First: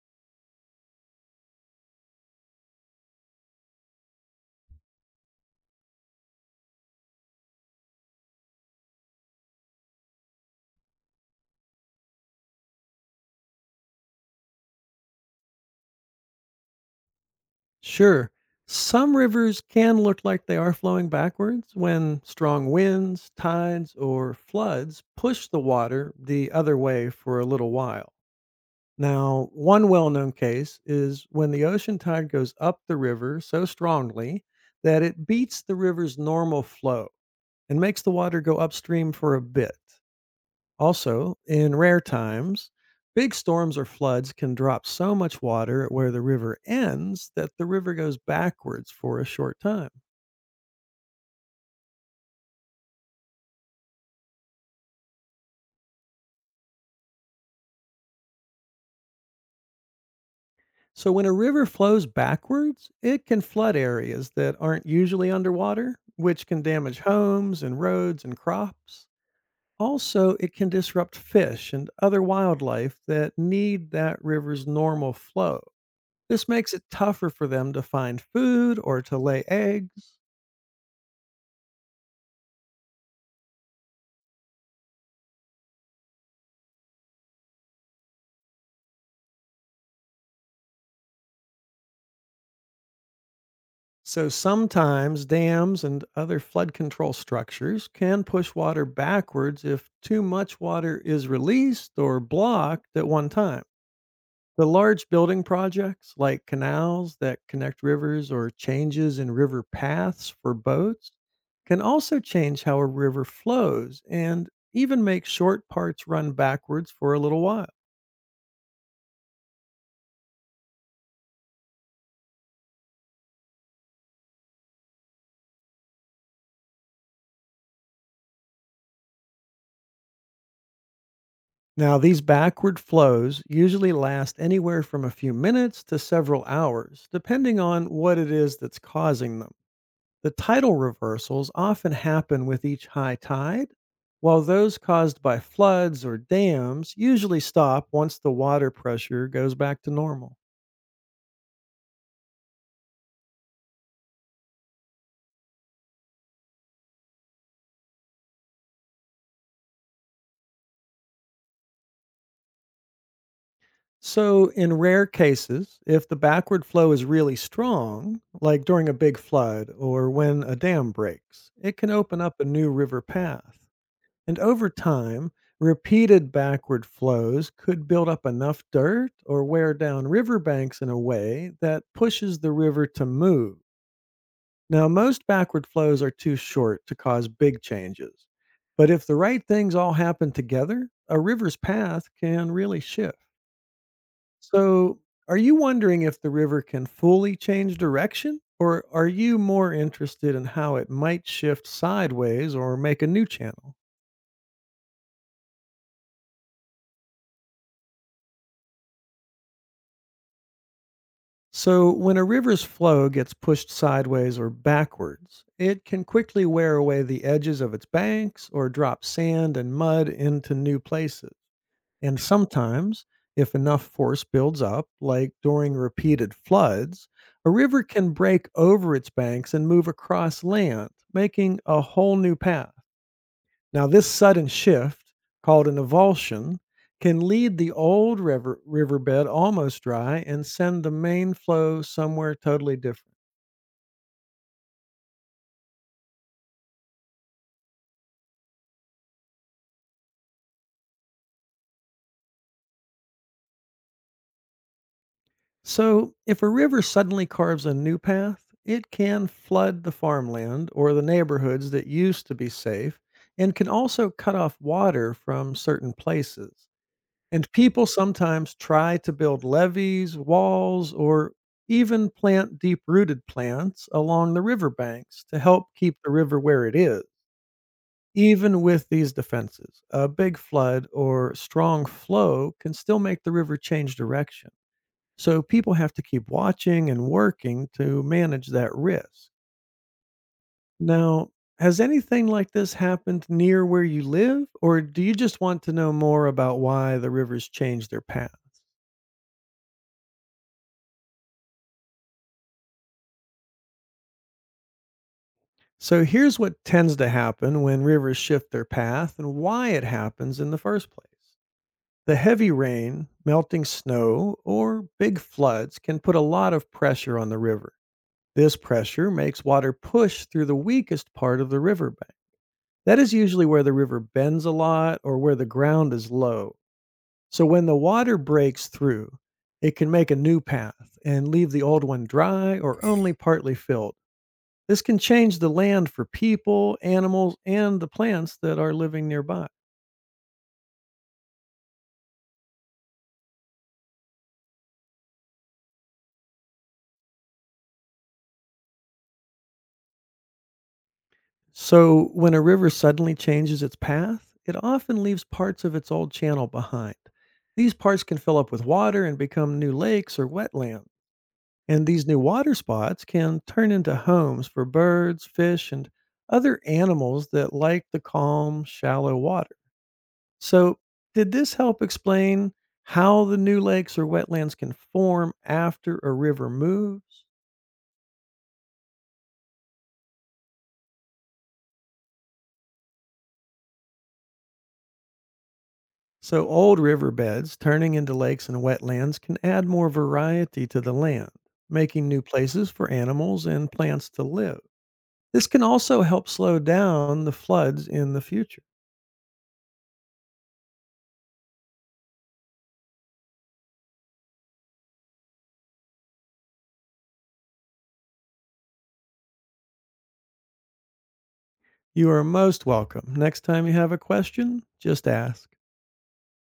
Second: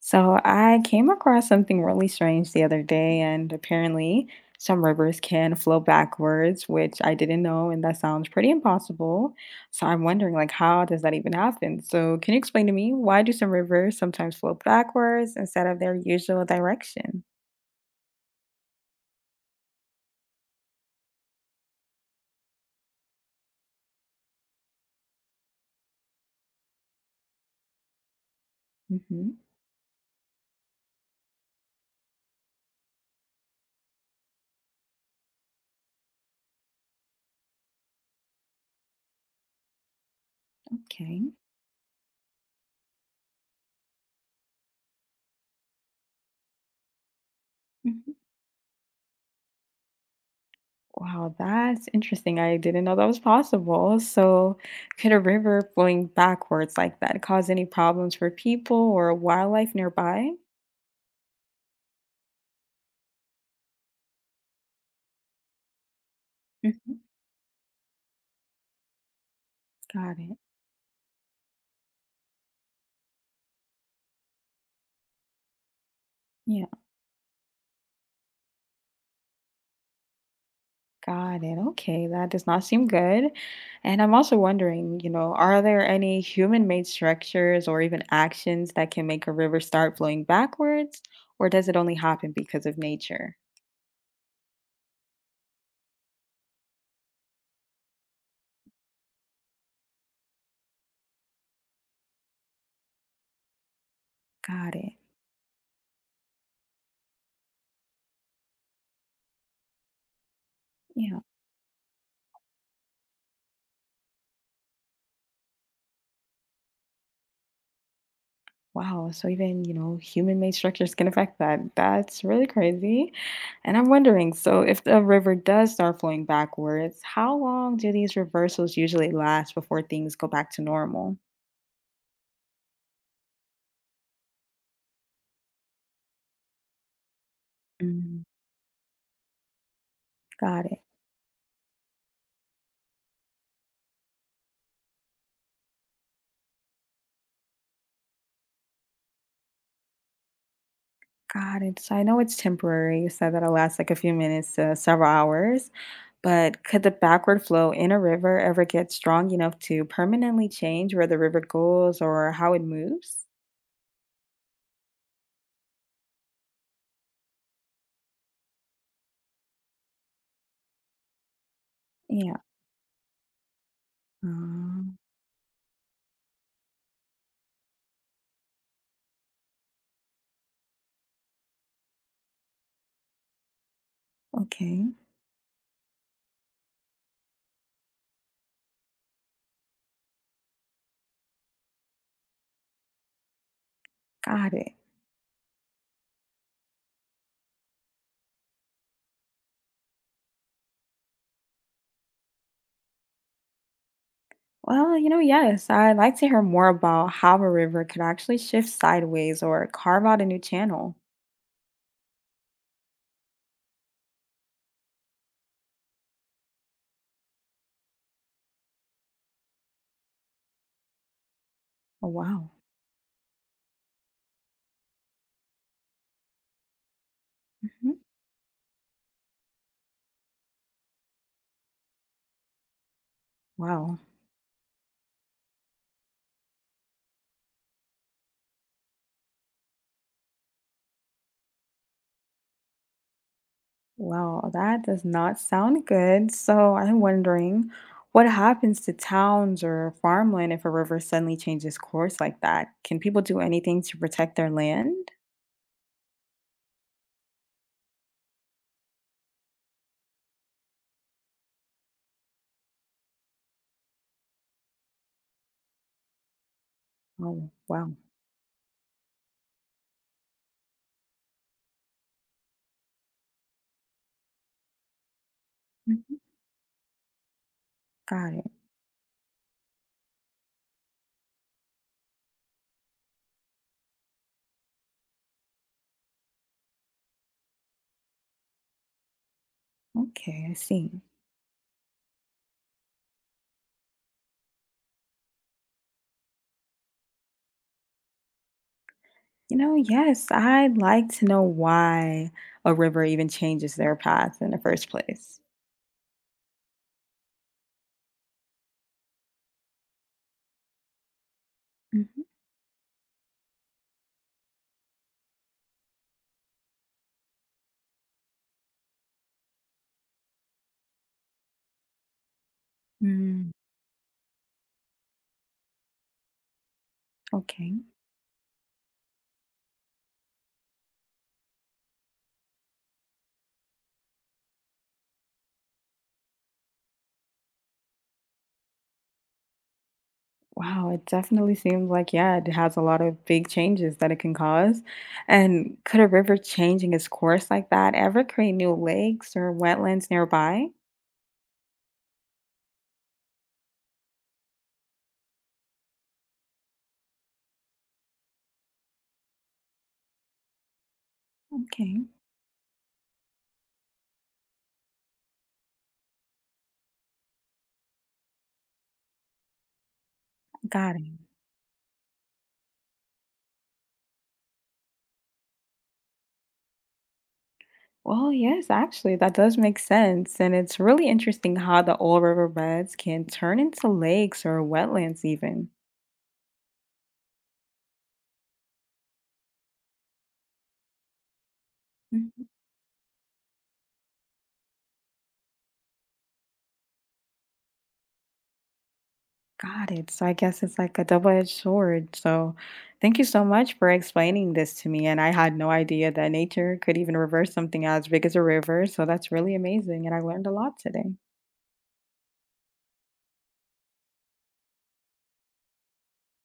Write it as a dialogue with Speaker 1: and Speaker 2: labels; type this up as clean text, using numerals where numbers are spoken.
Speaker 1: So I came across something really strange the other day, and apparently some rivers can flow backwards, which I didn't know, and that sounds pretty impossible. So I'm wondering, how does that even happen? So can you explain to me why do some rivers sometimes flow backwards instead of their usual direction?
Speaker 2: Sure. Some rivers can look like they are flowing backwards when strong winds, tides, or floods push the water the other way for a little while.
Speaker 1: Hmm.
Speaker 2: Now, one well known case is when the ocean tide goes up the river so strongly that it beats the river's normal flow and makes the water go upstream for a bit.
Speaker 1: Okay.
Speaker 2: Also, in rare times, big storms or floods can drop so much water at where the river ends that the river
Speaker 1: Mhm.
Speaker 2: goes backwards for a short time.
Speaker 1: Wow, that's interesting. I didn't know that was possible. So, could a river flowing backwards like that cause any problems for people or wildlife nearby?
Speaker 2: So, when a river flows backwards, it can flood areas that aren't usually underwater, which can
Speaker 1: Mm-hmm.
Speaker 2: damage homes and roads and crops.
Speaker 1: Got
Speaker 2: Also,
Speaker 1: it.
Speaker 2: it can disrupt fish and other wildlife that need that river's normal flow. This
Speaker 1: Yeah,
Speaker 2: makes it tougher for them to find food or to lay eggs.
Speaker 1: got it. Okay, that does not seem good. And I'm also wondering, are there any human-made structures or even actions that can make a river start flowing backwards, or does it only happen because of nature?
Speaker 2: So sometimes dams and other flood control structures can push water backwards if too much water is released or blocked at one time. The
Speaker 1: Got it.
Speaker 2: large building projects like canals that connect rivers or changes in river paths for boats
Speaker 1: Yeah.
Speaker 2: can also change how a river flows and even make short parts run backwards for a little while.
Speaker 1: Wow. So even, human-made structures can affect that. That's really crazy. And I'm wondering, so if the river does start flowing backwards, how long do these reversals usually last before things go back to normal?
Speaker 2: Now, these backward flows usually last anywhere from a few minutes to several hours, depending on what
Speaker 1: Mm,
Speaker 2: it is that's causing them. The
Speaker 1: got
Speaker 2: tidal
Speaker 1: it.
Speaker 2: reversals often happen with each high tide, while those caused by floods or dams usually stop once the water pressure goes back to normal.
Speaker 1: Got it. So I know it's temporary. You said that'll last like a few minutes to several hours, but could the backward flow in a river ever get strong enough to permanently change where the river goes or how it moves?
Speaker 2: So, in rare cases, if the backward flow is really strong, like during a big flood or when a dam breaks, it can open
Speaker 1: Yeah.
Speaker 2: up a new river path. And over
Speaker 1: Um,
Speaker 2: time, repeated backward flows could build up enough dirt or wear down riverbanks in a way that pushes the river to move. Now,
Speaker 1: okay.
Speaker 2: most backward flows are too short to cause big changes. But if the right things all happen together, a river's path can really shift.
Speaker 1: Got it.
Speaker 2: So, are you wondering if the river can fully change direction? Or are you more interested in how it might shift sideways or make a new channel?
Speaker 1: Well, yes, I'd like to hear more about how a river could actually shift sideways or carve out a new channel.
Speaker 2: So, when a river's flow gets pushed sideways or backwards, it can quickly wear away the edges of its banks or drop sand and mud into new places.
Speaker 1: Oh,
Speaker 2: And
Speaker 1: wow.
Speaker 2: sometimes, if enough force builds up, like during repeated floods, a river
Speaker 1: Mhm.
Speaker 2: can break over its banks and move across land, making a whole new path. Now,
Speaker 1: Wow.
Speaker 2: this sudden shift, called an avulsion, can lead the old river, riverbed almost dry and send the main flow somewhere totally different.
Speaker 1: Wow, that does not sound good. So I'm wondering what happens to towns or farmland if a river suddenly changes course like that? Can people do anything to protect their land?
Speaker 2: So, if a river suddenly carves a new path, it can flood the farmland or the neighborhoods that used to be safe and can also cut off water from certain places.
Speaker 1: Oh,
Speaker 2: And people
Speaker 1: wow.
Speaker 2: sometimes try to build levees, walls, or even plant deep rooted plants along the riverbanks to help keep the
Speaker 1: Mhm.
Speaker 2: river where it is.
Speaker 1: Got it.
Speaker 2: Even with these defenses, a big flood or strong flow can still make the river change direction. So people have to keep watching and working to manage that risk.
Speaker 1: Okay, I see.
Speaker 2: Now, has anything like this happened near where you live, or do you just want to know more about why the rivers change their paths?
Speaker 1: Yes, I'd like to know why a river even changes their path in the first place.
Speaker 2: So here's what tends to happen when rivers shift their path and why it happens in the first place.
Speaker 1: Hmm.
Speaker 2: The heavy rain, melting snow, or big floods can put a lot of pressure on the river. This pressure makes water push through the weakest part of the riverbank. That is usually
Speaker 1: Mm,
Speaker 2: where the river bends a lot or where the ground is low. So when
Speaker 1: okay.
Speaker 2: the water breaks through, it can make a new path and leave the old one dry or only partly filled. This can change the land for people, animals, and the plants that are living nearby.
Speaker 1: Wow, it definitely seems like, yeah, it has a lot of big changes that it can cause. And could a river changing its course like that ever create new lakes or wetlands nearby?
Speaker 2: So, when a river suddenly changes its path, it often leaves parts of its old channel behind. These parts can fill up with water and become new lakes or wetlands. And
Speaker 1: Okay,
Speaker 2: these new water spots can turn into homes for birds, fish, and other animals that like the calm, shallow water. So,
Speaker 1: got it.
Speaker 2: did this help explain how the new lakes or wetlands can form after a river moves?
Speaker 1: Well, yes, actually, that does make sense. And it's really interesting how the old riverbeds can turn into lakes or wetlands, even.
Speaker 2: So, old riverbeds turning into lakes and wetlands can add more variety to the land, making new places for animals and plants to live. This can also help slow down the floods in the future.
Speaker 1: Got it. So I guess it's like a double-edged sword. So thank you so much for explaining this to me. And I had no idea that nature could even reverse something as big as a river. So that's really amazing. And I learned a lot today.
Speaker 2: You are most welcome. Next time you have a question, just ask.